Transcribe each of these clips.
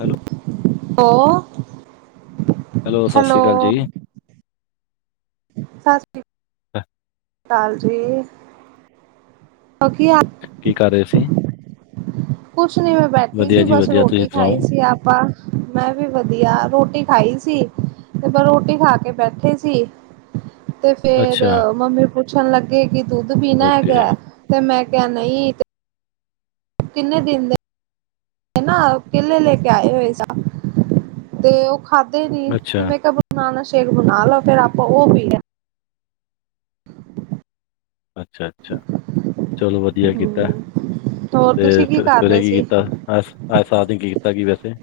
Hello hello hello ਸਤਿ ਸ੍ਰੀ ਅਕਾਲ ਜੀ ਸਤਿ ਸ੍ਰੀ ਅਹ, ਅਕਾਲ ਜੀ ਕਿ ਹਾਲ ਕੀ ਕਰ ਰਹੇ ਸੀ ਕੁਛ ਨੀ ਮੈਂ ਬੈਠੀ ਵਧੀਆ ਸੀ ਜੀ ਬਸ ਵਧੀਆ, ਤੁਸੀਂ ਰੋਟੀ ਸੁਣਾਓ? ਖਾਈ ਸੀ ਆਪਾਂ ਮੈਂ ਵੀ ਵਧੀਆ ਰੋਟੀ ਖਾਈ ਸੀ ਤੇ ਪਰ ਰੋਟੀ ਖਾ ਕੇ ਬੈਠੇ ਸੀ ਤੇ ਫਿਰ ਅੱਛਾ, ਮੰਮੀ ਪੁੱਛਣ ਲੱਗੇ ਕਿ ਦੁੱਧ ਪੀਣਾ ਓਕੇ, ਹੈਗਾ ਤੇ ਮੈਂ ਕਿਹਾ ਨਹੀਂ ਕਿੰਨੇ ਦਿਨ ਦੇ ਤੇ ਨਾ ਕੇਲੇ ਲੈ ਕੇ ਆਏ ਹੋਏ ਸਾ ਤੇ ਉਹ ਖਾਧੇ ਨੀ ਤੇ ਅੱਛਾ, ਮੈਂ ਕਿਹਾ ਬਣਾਨਾ ਸ਼ੇਕ ਬਣਾ ਲਵੋ ਫੇਰ ਆਪਾਂ ਉਹ ਪੀ ਲਿਆ ਅੱਛਾ ਅੱਛਾ ਚਲੋ ਵਧੀਆ ਕੀਤਾ ਹੂੰ ਹੋਰ ਤੁਸੀਂ ਕੀ ਫਿਰ ਕਰ ਸਵੇਰੇ ਰਹੇ ਕੀ ਸੀ? ਕੀਤਾ ਅੱਜ ਸਾਰਾ ਦਿਨ ਕੀਤਾ ਕੀ ਵੈਸੇ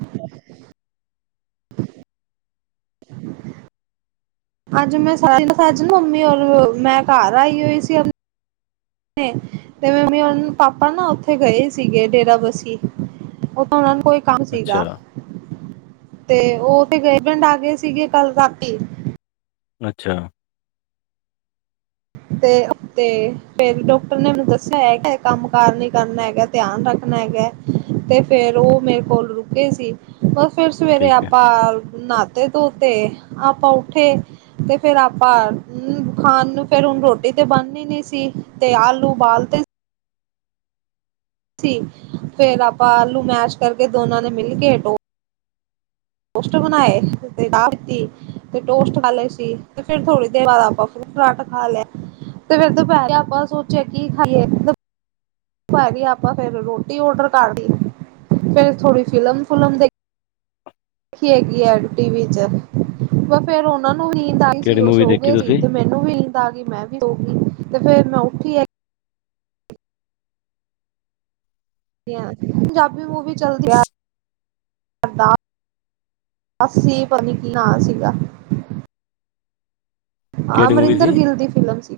ਅੱਜ ਮੈਂ ਸਾਰੇ ਦਿਨ ਜਾ ਮੰਮੀ ਔਰ ਮੈਂ ਘਰ ਆਈ ਹੋਈ ਸੀ। ਤੇ ਹੁਣ ਮੰਮੀ ਪਾਪਾ ਨਾ ਉਥੇ ਗਏ ਹੋਏ ਸੀਗੇ ਡੇਰਾ ਬੱਸੀ, ਉਹ ਤਾਂ ਉਹਨਾਂ ਨੂੰ ਕੋਈ ਕੰਮ ਸੀਗਾ, ਅੱਛਾ, ਤੇ ਉਹ ਤੇੇ ਗਏ ਪਿੰਡ ਆ ਗਏ ਸੀਗੇ ਕੱਲ ਰਾਤੀ। ਅੱਛਾ, ਤੇ ਤੇ ਫਿਰ ਡਾਕਟਰ ਨੇ ਮੈਨੂੰ ਦੱਸਿਆ ਐ ਕੰਮ ਕਾਰ ਨੀ ਕਰਨਾ ਹੈਗਾ। ਧਿਆਨ ਰੱਖਣਾ ਹੈਗਾ ਤੇ ਫੇਰ ਉਹ ਮੇਰੇ ਕੋਲ ਰੁਕੇ ਸੀ। ਬਸ ਫਿਰ ਸਵੇਰੇ ਠੀਕ ਹੈ। ਆਪਾਂ ਨਹਾ ਤੇ ਧੋਤੇ ਆਪਾਂ ਉੱਠੇ ਤੇ ਫਿਰ ਆਪਾਂ ਖਾਣ ਨੂੰ ਫਿਰ ਹੁਣ ਰੋਟੀ ਤੇ ਬਣਨੀ ਨੀ ਸੀ ਤੇ ਆਲੂ ਉਬਾਲ ਤੇ ਸੀ ਫਿਰ ਆਪਾਂ ਆਲੂ ਮੈਸ਼ ਕਰਕੇ ਦੋਨਾਂ ਨੇ ਮਿਲ ਕੇ ਟੋ ਟੋਸਟ ਬਣਾਏ ਤੇ ਚਾਅ ਪੀਤੀ। ਤੇ ਟੋਸਟ ਖਾ ਲਏ ਸੀ ਤੇ ਫਿਰ ਥੋੜ੍ਹੀ ਦੇਰ ਬਾਦ ਆਪਾਂ ਫਰੂਟ ਫਰਾਟ ਖਾ ਲਿਆ। ਤੇ ਫਿਰ ਦੁਪਹਿਰੇ ਆਪਾਂ ਸੋਚਿਆ ਕਿ ਖਾਈਏ। ਦੁਪਿਹਰੀ ਆਪਾਂ ਫਿਰ ਰੋਟੀ ਔਰਡਰ ਕਰ ਲਈ ਫਿਰ ਥੋੜੀ ਫਿਲਮ ਫੁਲਮ ਦੇਖ ਰੱਖੀ ਹੈਗੀ ਐ ਐਡ ਟੀ ਵੀ ਚ ਫੇਰ ਉਹਨਾ ਨੂੰ ਨੀਂਦ ਆਈ ਕਿਹੜੀ ਸੀ ਉਹ ਮੂਵੀ ਸੋ ਦੇਖੀ ਗਏ ਸੀ ਤੁਸੀਂ? ਤੇ ਮੈਨੂੰ ਮੈਨੂੰ ਵੀ ਨੀਂਦ ਆ ਗਈ ਮੈਂ ਵੀ ਸੌਗੀ, ਤੇ ਫੇਰ ਮੈਂ ਉੱਠੀ ਆ ਪੰਜਾਬੀ ਮੂਵੀ ਚਲਦੀ ਆ [unintelligible] ਅੱਸੀ [unintelligible] ਨਾਂ ਸੀਗਾ। ਹਾਂ ਕਿਹੜੀ ਮੂਵੀ ਅਮਰਿੰਦਰ ਸੀ? ਗਿੱਲ ਦੀ ਫਿਲਮ ਸੀ।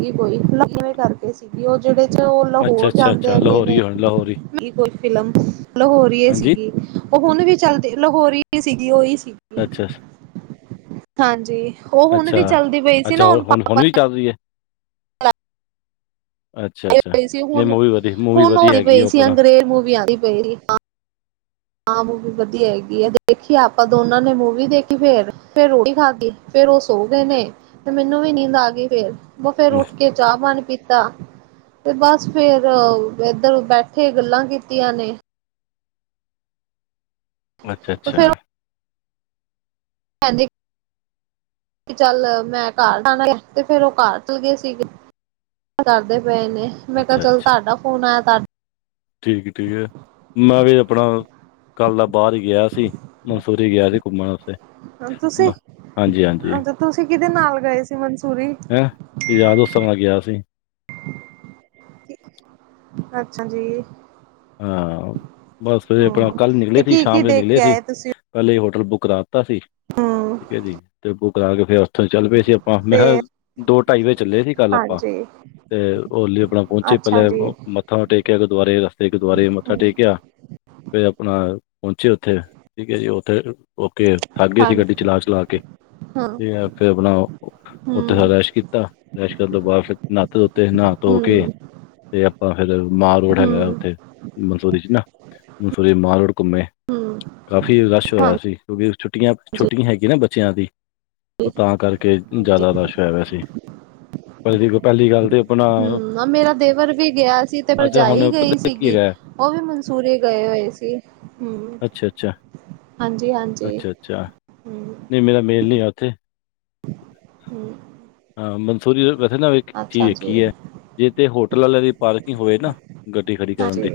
ਗੀ ਕੋਈ ਕਿਵੇਂ ਕਰਕੇ ਸੀਗੀ ਉਹ ਜਿਹੜੇ ਚ ਉਹ ਅੱਛਾ, ਲਾਹੌਰ ਅੱਛਾ, ਜਾਂਦੇ ਅੱਛਾ ਹੈਗੇ ਨੇ। ਲਾਹੌਰੀ ਹੁਣ ਲਾਹੌਰੀ ਕੋਈ ਫਿਲਮ ਲਹੋਰੀਏ ਹਾਂਜੀ, ਸੀਗੀ। ਉਹ ਹੁਣ ਵੀ ਚੱਲਦੀ ਲਾਹੋਰੀ ਸੀਗੀ ਉਹੀ ਸੀਗੀ। ਅੱਛਾ। ਹਾਂਜੀ ਉਹ ਹੁਣ ਵੀ ਚੱਲਦੀ ਪਈ ਸੀ ਨਾ ਹੁਣ ਪਾਈ ਹੁਣ ਵੀ ਚੱਲ ਰੀ ਏ ਅੱਛਾ, ਅੱਛਾ ਪਈ ਸੀ ਨਹੀਂ ਹੁਣ, ਮੂਵੀ ਵਧੀ ਮੂਵੀ ਹੁਣ ਵਧੀਆ ਔਦੀ ਹੈਗੀ ਆ ਪਈ ਸੀ ਆਪਣਾ ਅੰਗਰੇਜ਼ ਮੂਵੀ ਆਂਦੀ ਪਈ ਸੀ। ਹਾਂ ਮੂਵੀ ਵਧੀਆ ਹੈਗੀ ਏ ਦੇਖੀ ਆਪਾਂ ਦੋਨਾਂ ਨੇ ਮੂਵੀ ਦੇਖੀ ਫੇਰ, ਫੇਰ ਰੋਟੀ ਖਾਦੀ ਫੇਰ ਔ ਸੋਗੇ ਨੇ, ਤੇ ਮੈਨੂੰ ਵੀ ਨੀਂਦ ਆ ਗਈ ਫੇਰ, ਬਸ ਫੇਰ ਹਮ, ਕੇ ਚਾਹ ਪਾਣੀ ਪੀਤਾ ਤੇ ਬਸ ਫੇਰ ਏਧਰ ਬੈਠੇ ਗੱਲਾਂ ਕੀਤੀਆਂ ਨੇ ਅੱਛਾ-ਅੱਛਾ, ਹਾਂਜੀ ਕਿ ਚੱਲ ਮੈਂ ਘਰ ਜਾਣਾ ਤੇ ਫੇਰ, ਉਹ ਘਰ ਤੁਰ ਗਏ ਸੀਗੇ। ਕਰਦੇ ਪਏ ਨੇ ਮੈਂ ਕਿਆ ਅੱਛਾ, ਚੱਲ ਅੱਛਾ। ਤਾਡਾ ਫੋਨ ਆਇਆ ਤਾ ਠੀਕ ਏ, ਠੀਕ ਏ ਮੈਂ ਵੀ ਆਪਣਾ ਕੱਲ੍ਹ ਦਾ ਬਾਰ ਈ ਗਿਆ ਸੀ, ਮਨਸੁਰੀ ਗਿਆ ਸੀ ਘੁੰਮਣ ਵਾਸਤੇ, ਤੁਸੀਂ ਹਾਂਜੀ-ਹਾਂਜੀ ਅੱਛਾ ਤੁਸੀਂ ਕਿਦੇ ਨਾਲ ਗਏ ਸੀ ਮਨਸੂਰੀ? ਮੈਂ ਯਾਰ ਦੋਸਤਾਂ ਨਾਲ ਗਿਆ ਸੀ। ਅੱਛਾ ਜੀ ਹਾਂ, ਬਸ ਫੇਰ ਆਪਣਾ ਹੂੰ ਕੱਲ੍ਹ ਤੇ ਨਿਕਲੇ ਸੀ ਕੀ ਕੀ ਸ਼ਾਮ ਵੇਲੇ ਦੇਖ ਨਿਕਲੇ ਕੇ ਸੀ ਆਏ ਤੁਸੀਂ ਪੇਲੇ ਈ ਹੋਟਲ ਬੁੱਕ ਕਰਾ ਤਾ ਸੀ ਹੂੰ ਠੀਕ ਐ ਜੀ ਤੇ ਬੁਕ ਕਰਾ ਕੇ ਫੇਰ ਉੱਥੋਂ ਚੱਲ ਪਏ ਸੀ ਹਾਂ ਮੈ ਹਾ, ਫੇਰ ਦੋ ਢਾਈ ਵਜੇ ਚੱਲੇ ਸੀ ਕੱਲ ਆਪਾਂ ਹਾਂਜੀ ਤੇ ਹੋਲੀ ਆਪਣਾ ਪੌਂਚੇ ਅੱਛਾ ਪੇਲੇ ਜੀ ਮੱਥਾ ਟੇਕਿਆ ਗੁਰਦੁਆਰੇ ਵਾਸਤੇ ਗੁਰਦੁਆਰੇ ਮੱਥਾ ਹੂੰ ਟੇਕ ਕੇ ਆ ਫਿਰ ਆਪਣਾ ਪੌਂਚੇ ਉੱਥੇ ਠੀਕ ਐ ਜੀ ਉੱਥੇ ਓਕੇ ਥੱਕ ਗਏ ਸੀ ਗੱਡੀ ਹਾਂਜੀ ਚਲਾ-ਚਲਾ ਕੇ, ਹਾਂ ਤੇ ਫਿਰ ਆਪਣਾ ਓ। ਉੱਠਣ ਸਾਰ ਹੂੰ ਬਰੱਸ਼ ਕੀਤਾ, ਬਰੱਸ਼ ਕਰਨ ਤੋਂ ਬਾਅਦ ਫਿਰ ਨਾਤੇ ਧੋਤੇ ਨਾ ਧੋ ਕੇ। ਹੂੰ ਤੇ ਆਪਾਂ ਫੇਰ ਮਾਰ ਰੋਡ ਹੈਗਾ। ਹੂੰ ਉੱਥੇ ਮਨਸੂਰੀ ਚ ਨਾ ਮਸੂਰੀ ਮਾਲ ਰੋਡ ਘੁੰਮੇ ਹੂੰ ਕਾਫੀ ਰਸ਼ ਹੋਇਆ ਹਾਂਜੀ ਸੀ। ਕਿਉਂਕਿ ਛੁੱਟੀਆਂ-ਛੁੱਟੀਆਂ ਹੈਗੀਆਂ ਨਾ ਬੱਚਿਆਂ ਦੀ ਉਹ ਤਾਂ ਕਰਕੇ ਹਾਂਜੀ ਜ਼ਿਆਦਾ ਰਸ਼ ਹੋਇਆ ਸੀ। ਦੇਖੋ ਪਹਿਲੀ ਗੱਲ ਤੇ ਆਪਣਾ, ਹੂੰ ਮੇਰਾ ਦੇਵਰ ਵੀ ਗਿਆ ਸੀ ਤੇ ਅੱਛਾ ਭਰਜਾਈ ਹੁਣ ਪਤਾ। ਗਈ ਕੀ ਸੀਗੀ ਹੈਗਾ ਉਹ ਵੀ ਮਨਸੂਰੀ ਗਏ ਹੋਏ ਸੀ। ਹੂੰ। ਅੱਛਾ ਅੱਛਾ ਹਾਂਜੀ, ਹਾਂਜੀ ਹੂੰ। ਨਈ ਮੇਰਾ ਮੇਲ ਨੀ ਹੈ ਉੱਥੇ। ਹੂੰ। ਹਾਂ ਮੰਸੂਰੀ ਵੈਸੇ ਨਾ ਵੀ। ਏਕ ਚੀਜ ਅੱਛਾ ਜੀ। ਵੇਖੀ ਏ ਜੇ ਤੇ ਹੋਟਲ ਆਲਿਆਂ ਦੀ ਪਾਰਕਿੰਗ ਹੋਏ ਨਾ ਗੱਡੀ ਖੜੀ ਕਰਨ ਹਾਂਜੀ, ਦੀ।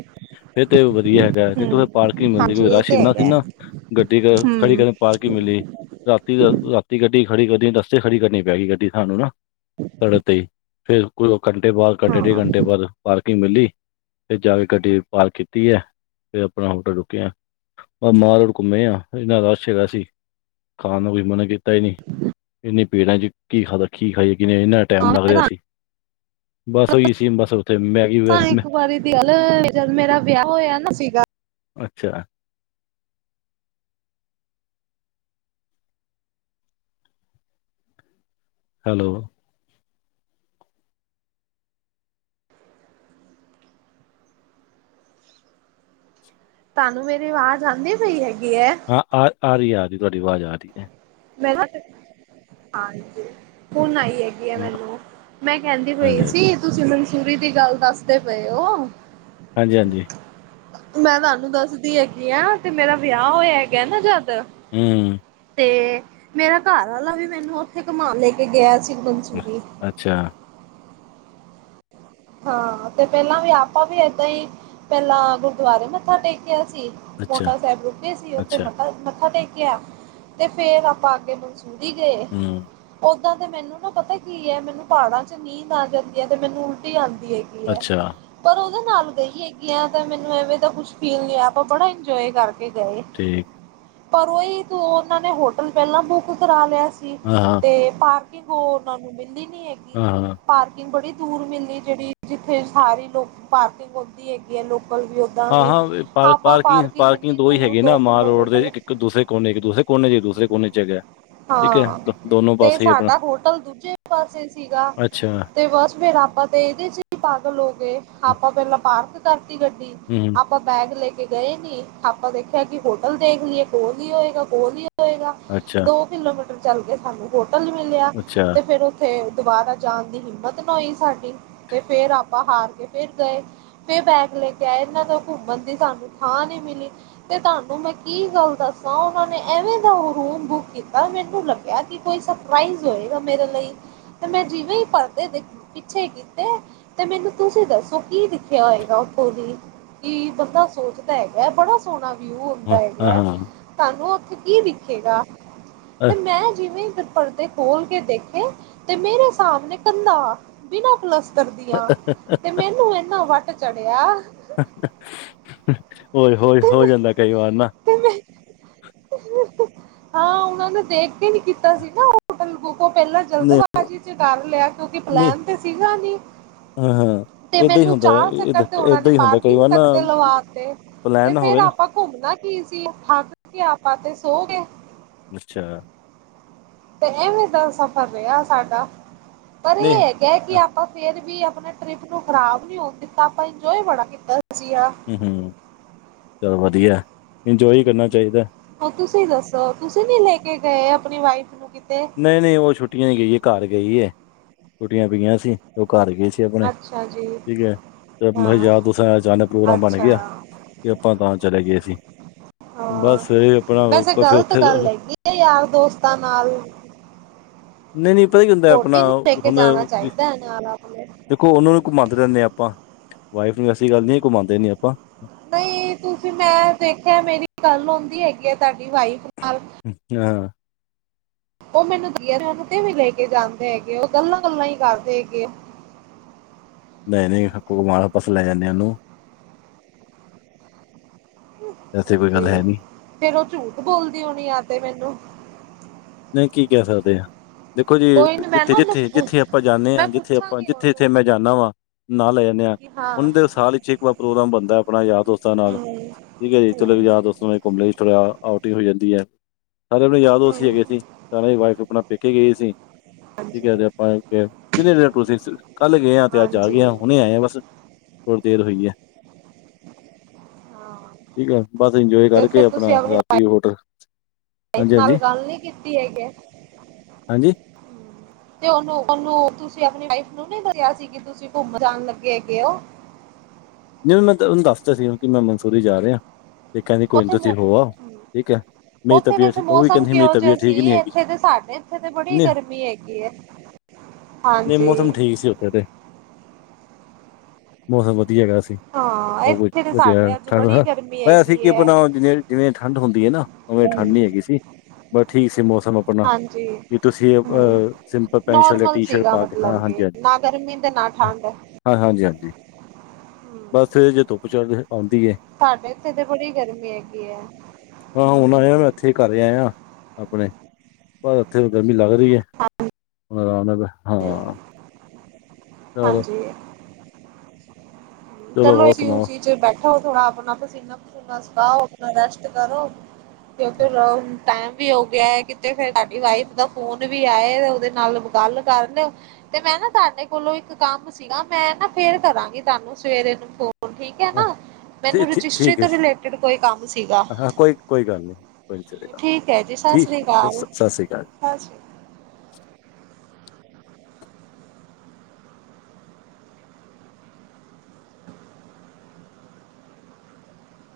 ਫੇਰ ਤੇ ਵਧੀਆ ਹੈਗਾ ਨਹੀਂ ਹੂੰ, ਤੁ ਪਾਰਕਿੰਗ ਮਿਲਦੀ ਹਾਂਜੀ ਕੋਈ ਇਹ ਰਸ਼ ਤੇ ਇੰਨਾ ਸੀ ਹੈਗਾ। ਨਾ। ਗੱਡੀ ਕ ਖੜੀ ਹੂੰ, ਕਰ ਪਾਰਕਿੰਗ ਨੀ ਮਿਲੀ। ਰਾਤੀ, ਰਾਤੀ ਗੱਡੀ ਖੜੀ ਕਰਨੀ ਰਸਤੇ ਖੜੀ ਕਰਨੀ ਪੈ ਗਈ ਗੱਡੀ ਸਾਨੂੰ ਨਾ, ਸੜਕ ਤੇਈ। ਫੇਰ ਕੁ ਘੰਟੇ ਬਾਦ ਹਾਂ ਘੰਟੇ ਡੇਢ ਹਾਂ ਮੈਂ ਘੰਟੇ ਬਾਦ ਪਾਰ। ਕਿੰਗ ਮਿਲੀ, ਫੇਰ ਜਾ ਕੇ ਗੱਡੀ ਪਾਰਕ ਕੀਤੀ ਏ, ਫੇਰ ਆਪਣਾ ਹੋਟਲ ਰੁੱਕਿਆ। ਮਾਲ ਰੋਡ ਘੁੰਮੇ ਆ ਇੰਨਾ ਰਸ਼ ਹੈਗਾ ਸੀ, ਖਾਣ ਦਾ ਕੋਈ ਮਨ ਕੀਤਾ ਈ ਨੀ। ਇਨੇ ਭੀੜਾਂ ਚ ਕੀ ਖਾਦਾ ਕੀ ਖਾਈਏ ਕਿਵੇ ਇੰਨਾ। ਟਾਈਮ ਲੱਗ ਤੁਹਾਨੂੰ ਰਿਹਾ ਸੀ, ਬਸ ਉਈ ਸੀ ਬਸ ਉੱਥੇ ਮੈਗੀ ਦੱਸਾਂ ਵਗੈਰਾ ਮ। ਇੱਕ ਵਾਰੀ ਦੀ ਗੱਲ ਜਦ ਮੇਰਾ ਵਿਆਹ ਹੋਏਆ ਨਾ ਸੀਗਾ। ਅੱਛਾ। ਹੈਲੋ ਤਾਨੂੰ ਮੇਰੀ ਅਵਾਜ਼ ਆਂਦੀ ਪਈ ਹੈਗੀ ਏ? ਹਾਂ ਆ ਆ ਰੀ ਹੈ ਆ ਰੀ ਤੁਆਡੀ ਆਵਾਜ਼ ਆ ਰੀ ਏ। ਮੈਂ ਹਾਂਜੀ ਹੁਣ ਆਈ ਏ। ਗਈ ਏ ਹਾਂ ਮੈਨੂੰ, ਮੈਂ ਕੈਂਦੀ ਪਈ ਹਾਂਜੀ ਹਾਂਜੀ ਸੀ ਤੁਸੀਂ ਮਨਸੂਰੀ ਦੀ ਗੱਲ ਦੱਸਦੇ ਪਏ ਓ। ਹਾਂਜੀ, ਹਾਂਜੀ। ਮੈਂ ਤੁਆਨੂੰ ਦੱਸਦੀ ਹੈਗੀ ਆ ਤੇ ਮੇਰਾ ਵਿਆਹ ਹੋਇਆ ਹੈਗਾ ਨਾ ਜਦ ਹੂੰ ਤੇ ਮੇਰਾ ਘਰ ਆਲਾ ਵੀ ਮੈਨੂੰ ਓਥੇ ਘੁੰਮਾਣ ਲੈ ਕੇ ਗਿਆ ਸੀ ਮਨ। ਅੱਛਾ। ਹਾਂ ਤੇ ਪੈਲਾਂ ਵੀ ਆਪਾਂ ਵੀ ਏਦਾਂ ਈ ਪੈਲਾਂ ਗੁਰਦੁਆਰੇ ਮੱਥਾ ਟੇਕਿਆ ਸੀ ਅੱਛਾ, ਪੋਂਟਾ ਸਾਹਿਬ ਰੁਕੇ ਸੀ ਓਥੇ ਅੱਛਾ, ਮੱਥਾ-ਮੱਥਾ ਟੇਕਿਆ ਤੇ ਫੇਰ ਆਪਾਂ ਅੱਗੇ। ਸੁਰੀ ਗਏ ਹੂੰ, ਓ। ਓਦਾਂ ਤੇ ਮੈਨੂੰ ਨਾ ਪਤਾ ਕੀ ਐ, ਮੈਨੂੰ ਪਹਾੜਾਂ ਚ ਨੀਂਦ ਆ ਜਾਂਦੀ ਐ ਤੇ ਮੈਨੂੰ ਉਲਟੀ ਆਂਦੀ ਏ। ਕੀ ਐ। ਅੱਛਾ, ਪਰ ਓਦੇ ਨਾਲ ਗਈ ਹੈਗੀ ਆ ਤੇ ਮੈਨੂੰ ਐਵੇਂ ਤਾਂ ਕੁੱਛ ਫੀਲ ਨੀ ਹੋਇਆ ਆਪਾਂ ਬੜਾ ਇੰਜੋਏ ਕਰਕੇ ਗਏ। ਠੀ ਪਰ ਓਹੀ ਤ ਓਨਾਂ ਨੇ ਹੋਟਲ ਪੈਲਾਂ ਬੁੱਕ ਕਰਾ ਲਿਆ ਸੀ। ਹਾਂ-ਹਾਂ ਤੇ ਪਾਰਕਿੰਗ ਓ ਓਨਾਂ ਨੂੰ ਮਿਲੀ ਨੀ ਹੈ ਹਾਂ। ਪਾਰਕਿੰਗ ਬੜੀ ਦੂਰ ਮਿਲੀ, ਜਿਹੜੀ ਜਿੱਥੇ ਸਾਰੀ ਲੋਕ ਪਾਰਕਿੰਗ ਹੁੰਦੀ ਹੈਗੀ ਐ ਲੋਕਲ ਵੀ। ਓਦਾਂ ਵੀ ਹਾਂ-ਹਾਂ ਪ ਆਪਾਂ ਪਾਰਕਿੰਗ ਪਾਰਕਿੰਗ-ਪਾਰਕਿੰਗ ਇੰਨੀ ਦੋ ਹੀ ਦੂਰ ਹੈਗੇ ਨਾ ਮਾਲ ਰੋਡ ਦੇ ਕਿਲੋਮੀਟਰ ਇੱਕ ਦੂਸਰੇ ਕੋਨੇ ਇੱਕ ਦੂਸਰੇ। ਕੋਣੇ ਜੀ ਦੁਸਰੇ ਕੋਣੇ ਚ' ਹੈਗੈ। ਹਾਂ। ਤੇ ਸਾਡਾ ਹੋਟਲ ਦੂਜੇ ਪਾਸੇ ਸੀਗਾ। ਅੱਛਾ, ਤੇ ਬਸ ਫੇਰ ਆਪਾਂ ਤੇ ਏਦੇ ਚ' ਈ ਪਾਗਲ ਹੋ ਗਏ, ਆਪਾਂ ਪਹਿਲਾਂ ਪਾਰਕ ਕਰਤੀ ਗੱਡੀ। ਹੂ ਆਪਾਂ ਬੈਗ ਲੈ ਕੇ ਗਏ ਨੀ ਆਪਾਂ ਦੇਖਿਆ ਕਿ ਹੋਟਲ ਦੇਖ ਲਈਏ, ਕੋਲ ਈ ਹੋਏਗਾ, ਕੋਲ ਈ ਹੋਏਗਾ। ਅੱਛਾ। ਦੋ ਕਿਲੋਮੀਟਰ ਚੱਲ ਕੇ ਸਾਨੂੰ ਹੋਟਲ ਮਿਲਿਆ। ਅੱਛਾ, ਤੇ ਫੇਰ ਉਥੇ ਦੁਬਾਰਾ ਜਾਣ ਦੀ ਹਿੰਮਤ ਨਾ ਹੋਈ ਸਾਡੀ, ਤੇ ਫੇਰ ਆਪਾਂ ਹਾਰ ਕੇ ਫਿਰ ਗਏ। ਫੇਰ ਬੈਗ ਲੈ ਕੇ ਆਏ ਏਨਾਂ ਤੋਂ ਘੁੰਮਣ ਦੀ ਸਾਨੂੰ ਥਾਂ ਨੀ ਮਿਲੀ। ਤੇ ਤੁਹਾਨੂੰ ਮੈਂ ਕੀ ਗੱਲ ਦੱਸਾਂ ਓਨਾਂ ਨੇ ਐਵੇਂ ਦਾ ਓਹ ਰੂਮ ਬੁੱਕ ਕੀਤਾ ਮੈਨੂੰ ਲੱ ਗਿਆ ਕੀ ਕੋਈ ਸਰਪ੍ਰਾਈਜ਼ ਹੋਏਗਾ ਮੇਰੇ ਲਈ। ਤੇ ਮੈਂ ਜਿਵੇਂ ਈ ਪਰਦੇ ਦੇ ਪਿੱਛੇ ਗਈ। ਤੇ-ਤੇ ਮੈਨੂੰ ਤੁਸੀਂ ਦੱਸੋ ਕੀ ਦਿਖਿਆ ਹੋਏਗਾ ਉੱਥੋ ਦੀ? ਕੀ ਬੰਦਾ ਸੋਚਦਾ ਹੈਗਾ ਬੜਾ ਸੋਣਾ ਵਿਊ ਹੁੰਦਾ ਹਾਂ, ਹੈਗੈ, ਹਾਂ-ਹਾਂ। ਤੁਹਾਨੂੰ ਉੱਥੇ ਕੀ ਦਿਖੇਗਾ? ਤੇ ਮੈਂ ਜਿਵੇਂ ਈ ਫਿਰ ਪਰਦੇ ਖੋਲ ਕੇ ਦੇਖੇ, ਤੇ ਮੇਰੇ ਸਾਮਣੇ ਕੰਧਾ ਬਿਨਾਂ ਪਲੱਸ ਤਰ ਦੀਆਂ। ਤੇ ਮੈਨੂੰ ਇਨਾ ਵੱਟ ਚੜਿਆ। ਹੋਰ-ਹੋਰ ਹੋ ਜਾਂਦਾ ਕਈ ਵਾਰ ਨਾ। ਉਂ ਮੈ ਹਾਂ, ਉਨਾਂ ਨੂੰ ਦੇਖ ਕੇ ਨੀ ਕੀਤਾ ਸੀ ਨਾ ਹੋਟਲ ਬੁਕ ਓ ਪੈਲਾਂ ਨ ਜਲਦਬਾਜ਼ੀ ਚ' ਕਰ ਲਿਆ ਕਿਉਂਕਿ ਨਹੀਂ ਪਲੈਨ ਤੇ ਸੀਗਾ ਨੀ। ਹਾਂ-ਹਾਂ। ਤੇ ਏਦਾਂ ਹੀ ਮੈਨੂੰ ਹੁੰਦਾ ਚਾਰ ਚੱਕਰ ਤੇ ਓਨਾ ਨੇ ਏਦਾਂ ਹੀ ਹੁੰਦਾ ਕਈ ਪਾਰਕਿੰਗ ਵਾਰ ਨਾ ਤੱਕ ਤੇ ਲਵਾ ਤੇ। ਤੇ ਪਲੈਨ ਨਾ ਫੇਰ ਹੋਵੇ ਨਾ ਆਪਾਂ ਘੁੰਮਣਾ ਕੀ ਸੀ ਥੱਕ ਕੇ ਆਪਾਂ ਤੇ ਸੋ ਗੇ। ਅੱਛਾ। ਤੇ ਐਵੇਂ ਦਾ ਸਫ਼ਰ ਰਿਆ ਸਾਡਾ। ਪਰ ਏ ਨਹੀਂ ਐ ਐ ਕੇ ਆਪਾਂ ਫੇਰ ਵੀ ਆਪਣੇ ਟ੍ਰਿਪ ਨੂੰ ਖ਼ਰਾਬ ਨੀ ਹੋਣ ਦਿੱਤਾ ਆਪਾਂ ਇੰਜੋਏ ਬੜਾ ਕੀਤਾ ਸੀਗਾ। ਹੂੰ-ਹੂੰ। ਚੱਲੋ ਵਧੀਆ, ਇੰਜੋਏ ਕਰਨਾ ਚਾਈਦੈ। ਹੁਣ ਤੁਸੀਂ ਦੱਸੋ, ਤੁਸੀਂ ਨੀ ਲੈ ਕੇ ਗਏ ਆਪਣੀ ਵਾਈਫ ਨੂੰ ਕਿਤੇ? ਨਈ-ਨਈ ਓ ਛੁੱਟੀਆਂ ਚ' ਗਈ ਏ ਘਰ ਗਈ ਐ। ਛੁੱਟੀਆਂ ਪਈਆਂ ਸੀ ਓ ਘਰ ਗਈ ਸੀ। ਅੱਛਾ ਜੀ। ਬਸ ਹਾਂ ਯਾਰ, ਦੋਸਤਾ ਅਚਾਨਕ ਪ੍ਰੋਗਰਾਮ ਬਣ ਗਿਆ। ਅੱਛਾ ਆਪਾਂ ਤਾਂ ਚਲੇ ਗਏ ਸੀ। ਹਾਂ, ਬਸ ਸਵੇਰੇ ਆਪਣਾ ਕੁਛ ੳਥੇ ਫੇਰ ਏ ਯਾਰ- ਦੋਸਤਾਂ ਨਾਲ ਨਈ -ਨਈ ਪਤਾ ਕੀ ਹੁੰਦੈ ਆਪਣਾ, ਵੋਟੀ ਨੂੰ ਲੈ ਕੇ ਹੁਣ ਜਾਣਾ ਚਾਹੀਦਾ ਹੈ ਨਾਲ ਆਪਣੇ। ਦੇਖੋ ਓਨਾ ਨੂੰ ਘੁੰਮਾਂਦੇ ਰੈਂਦੇ ਆ ਆਪਾਂ, ਵਾਈਫ ਨੂੰ ਐਸੀ ਗੱਲ ਨੀ ਘੁੰਮਾਂਦੇ ਨੀ ਆਪਾਂ। ਨਹੀਂ, ਤੁਸੀਂ ਮੈਂ ਦੇਖਿਆ ਮੇਰੀ ਗੱਲ ਹੋੰਦੀ ਹੈਗੀ ਆ ਤਾਡੀ ਵਾਈਫ ਨਾਲ। ਉਂ ਆਂ। ਓਹ ਮੈਨੂੰ ਦੀ ਐ ਤੇ ਔਨੂੰ ਤੇ ਵੀ ਲੈ ਕੇ ਜਾਂਦੇ ਹੈਗੇ। ਓਹ ਗੱਲਾਂ-ਗੱਲਾਂ ਹੀ ਕਰਦੇ ਹੈਗੇ ਐ। ਨਹੀਂ- ਨਹੀਂ, ਹਕੂਮਾਰਾਪਸ ਲੈ ਜਾਂਣੇ ਆਂ ਓਨੂੰ। ਐਸੀ ਕੋਈ ਹਾਂਜੀ। ਗੱਲ ਹੈ ਨਹੀਂ ਫੇਰ ਓਹ ਝੂਠ ਬੋਲਦੀ ਹੋਣੀ ਆ ਤੇ ਮੈਨੂੰ। ਨਹੀਂ ਕੀ ਕੈ ਸਕਦੇ ਹਾਂ। ਦੇਖੋ ਜੀ ਕੋਈ ਨੀ ਮੈਂ ਨਾ ਜਿੱਥੇ- ਉਹਨੂੰ ਜਿੱਥੇ- ਪੁ ਜਿੱਥੇ ਅਪਾਂ ਜਾਂਣੇ ਮੈਂ ਆਂ, ਜਿੱਥੇ ਅਪਾਂ ਪੁੱਛਾਂਗੀ ਜਿੱਥੇ- ਜਿੱਥੇ ਉਹਨੂੰ ਮੈਂ ਜਾੱਨਾ ਵਾ। ਨਾਲ ਲੈ ਜਾਂਣੇ ਆਂ, ਕਿ ਹਾਂ ਉੰਦ ਤੇ ਸਾਲ ਇਚ ਇੱਕ ਵਾਰ ਪ੍ਰੋਗਰਾਮ ਬਣਦੈ ਅਪਣਾ ਯਾਰਾ, ਦੋਸਤਾਂ ਨਾਲ। ਹੂੰ ਠੀਕ ਹੈ ਜੀ ਹੂੰ ਚਲੋ ਯਾਰ ਦੋਸਤਾ ਨਾ ਘੁੰਮ ਲੇ ਥੋੜ੍ਹਾ ਆਉਟੀ ਹੋ ਜਾਂਦੀ ਐ, ਐ ਤੇ ਅਪਣੇ ਯਾਰ, ਦੋਸਤ ਹੀ ਹੂੰ ਹੈਗੇ। ਤੇ ਵਾਈਫ ਅਪਣਾ ਪੇਕੇ ਗਈ ਸੀ। ਠੀਕ ਹੈ ਹਾਂਜੀ ਤੇ ਆਪਾਂ ਕੈ ਕਿਦੇ, ਦੇਐ ਤੁਸੀਂ ਕੱਲ ਗਏ ਹਾਂ ਤੇ ਅੱਜ ਆ ਗਏ ਹਾਂ, ਹਾਂਜੀ ਹੁਣੇ ਆਏ ਆਂ ਬਸ। ਹੋਰ ਦੇਰ ਹੋਈ ਹੈ। ਹਾਂ ਠੀਕ ਆ, ਬਸ ਇੰਜੋਏ ਤੇ ਕਰਕੇ ਫਿਰ ਅਪਣਾ ਤੁਸੀਂ ਆਪਣੀ ਰਾਤੀ ਹੋਟਲ ਵਾਈਫ ਹਾਂਜੀ ਨਾਲ ਹਾਂਜੀ ਗਾ ਗੱਲ ਨੀ ਕੀਤ ਤੀ ਹੈ ਗੈ। ਹਾਂਜੀ। ਤੇ ਓਨੂੰ ਓਨੂੰ ਤੁਸੀਂ ਆਪਣੀ ਵਾਈਫ ਨੂੰ ਨੀ ਦੱਰਿਆ ਸੀ ਕਿ ਤੁਸੀਂ ਘੁੰਮ ਜਾਣ ਲੱਗੇ ਹੈਗੇ ਔ। ਨਹੀਂ ਔਨ ਮੈਂ ਤੇ ਓਨੂੰ ਦੱਸਤਾ ਸੀ ਕਿ ਮੈਂ ਮਨਸੂਰੀ ਜਾ ਰੇਆ ਤੇ ਕੈੰਦੀ ਕੋਈ ਨੀ ਤੁਸੀਂ ਹੋ ਆਔ, ਠੀਕ ਹੈ। ਮੇਰੀ ਓਥੇ ਤਬੀਅਤ ਵੈਸੇ ਠੀਕ ਉਹ ਵੀ ਮੌਸਮ ਕਹਿੰਦੀ ਮੇਰੀ ਕਿਹੋ ਜਾ ਤਬੀਅਤ ਸੀ? ਠੀਕ ਨਹੀਂ ਹੈਗੀ ਏਥੇ ਤੇ ਸਾਡੇ ਇੱਥੇ ਤੇ ਬੜੀ ਨਹੀਂ ਗਰਮੀ ਹੈਗੀ ਐਂ। ਨਹੀਂ, ਮੌਸਮ ਠੀਕ ਸੀ ਉੱਥੇ ਤੇ। ਮੌਸਮ ਵਧੀਆ ਹੈਗਾ ਸੀ ਹਾਂ ਸਭ ਕੁਛ ਇੱਥੇ ਤੇ ਵਧੀਆ ਸਾਡੇ ਅੱਜ ਠੰਡ ਬੜੀ ਠਹਾ ਗਰਮੀ ਐ ਸੀਂ ਹੈਗੀ ਕੀ ਹੈ। ਅਪਣਾ ਜਨੇ ਜਿਵੇਂ ਠੰਢ ਹੁੰਦੀ ਐ ਨਾ ਉਵੇਂ ਹੂੰ ਠੰਡ ਨੀ ਹੈਗੀ ਸੀ। ਬਸ ਠੀਕ ਸੀ ਮੌਸਮ ਅਪਣਾ ਹਾਂਜੀ ਵੀ ਤੁਸੀਂ ਹੂੰ ਅ ਸਿੰਪਲ ਪੈਂਟ ਸ਼ਰਟ ਯਾ ਨੋਰਮਲ ਟੀ-ਸ਼ਰਟ ਸੀਗਾ ਪਾ ਕੇ ਹਾਂ, ਮਤਲਬ ਹਾਂਜੀ ਕਿ ਹਾਂਜੀ। ਨਾ ਗਰਮੀ ਤੇ ਨਾ ਠਾੰਡ। ਹਾਂ, ਹਾਜੀ ਹਾਂਜੀ। ਬਸ ਏਜੇ ਧੁੱਪ ਚੜ ਆਂਦੀ ਏ। ਸਾਡੇ ਇੱਥੇ ਤੇ ਬੜੀ ਗਰਮੀ ਹੈਗੀ ਐਂ। ਹਾਂ, ਹੁਣ ਆਇਆ ਮੈਂ ਐਥੇ ਹੀ ਘਰੇ ਆਯਾ ਅਪਣੇ। ਪਰ ਓਥੇ ਓ ਗਰਮੀ ਲੱਗ ਰਹੀ ਐ। ਹੁਣ ਆਰਾਮ ਨਾਲ ਹਾਂ। ਚਲੋ ਹਾਂਜੀ। ਚਲੋ ਹੋਰ ਏਸੀ ਸੁਣਾਓ ਉਸੀ ਚ ਬੈਠੋ। ਥੋੜਾ ਅਪਣਾ ਪਸੀਨਾ-ਪਸੂਨਾ ਸੁਕਾਓ, ਅਪਣਾ ਰੈਸਟ ਕਰੋ। ਯੇ ਤੋ ਰੋੰਗ ਟੈਮ ਵੀ ਹੋ ਗਿਐ, ਕਿਤੇ ਫੇਰ ਤਾਡੀ ਵਾਈਫ ਦਾ ਫੋਨ ਵੀ ਆਏ ਤੇ ਓਦੇ ਨਾਲ ਗੱਲ ਕਰਨ ਤੇ ਮੈਂ ਨਾ ਤਾਡੇ ਕੋਲੋਂ ਇੱਕ ਕੰਮ ਸੀਗਾ ਮੈਂ ਨਾ ਫੇਰ ਕਰਾਂਗੀ ਤਾਨੂੰ ਸਵੇਰੇ ਨੂੰ ਫੋਨ। ਹੋਣ ਠੀਕ ਐ ਨਾ। ਠੀ ਮੈਨੂੰ ਰਜਿਸਟਰੀ ਠੀਕ ਹੈ ਤੋਂ ਜੀ ਰਿਲੇਟੀਡ ਕੋਈ ਕੰਮ ਸੀਗਾ। ਹਾਂ ਕੋਈ ਕੋਈ ਗੱਲ ਨਹੀਂ ਕੋਈ ਨਹੀਂ ਚਲੇਗਾ ਠੀਕ ਹੈ ਜੀ, ਸਾ ਠੀਕ ਸ੍ਰੀ ਕਾਲ, ਸਤਿ ਸ੍ਰੀ ਅਕਾਲ ਸਾ ਸ੍ਰੀ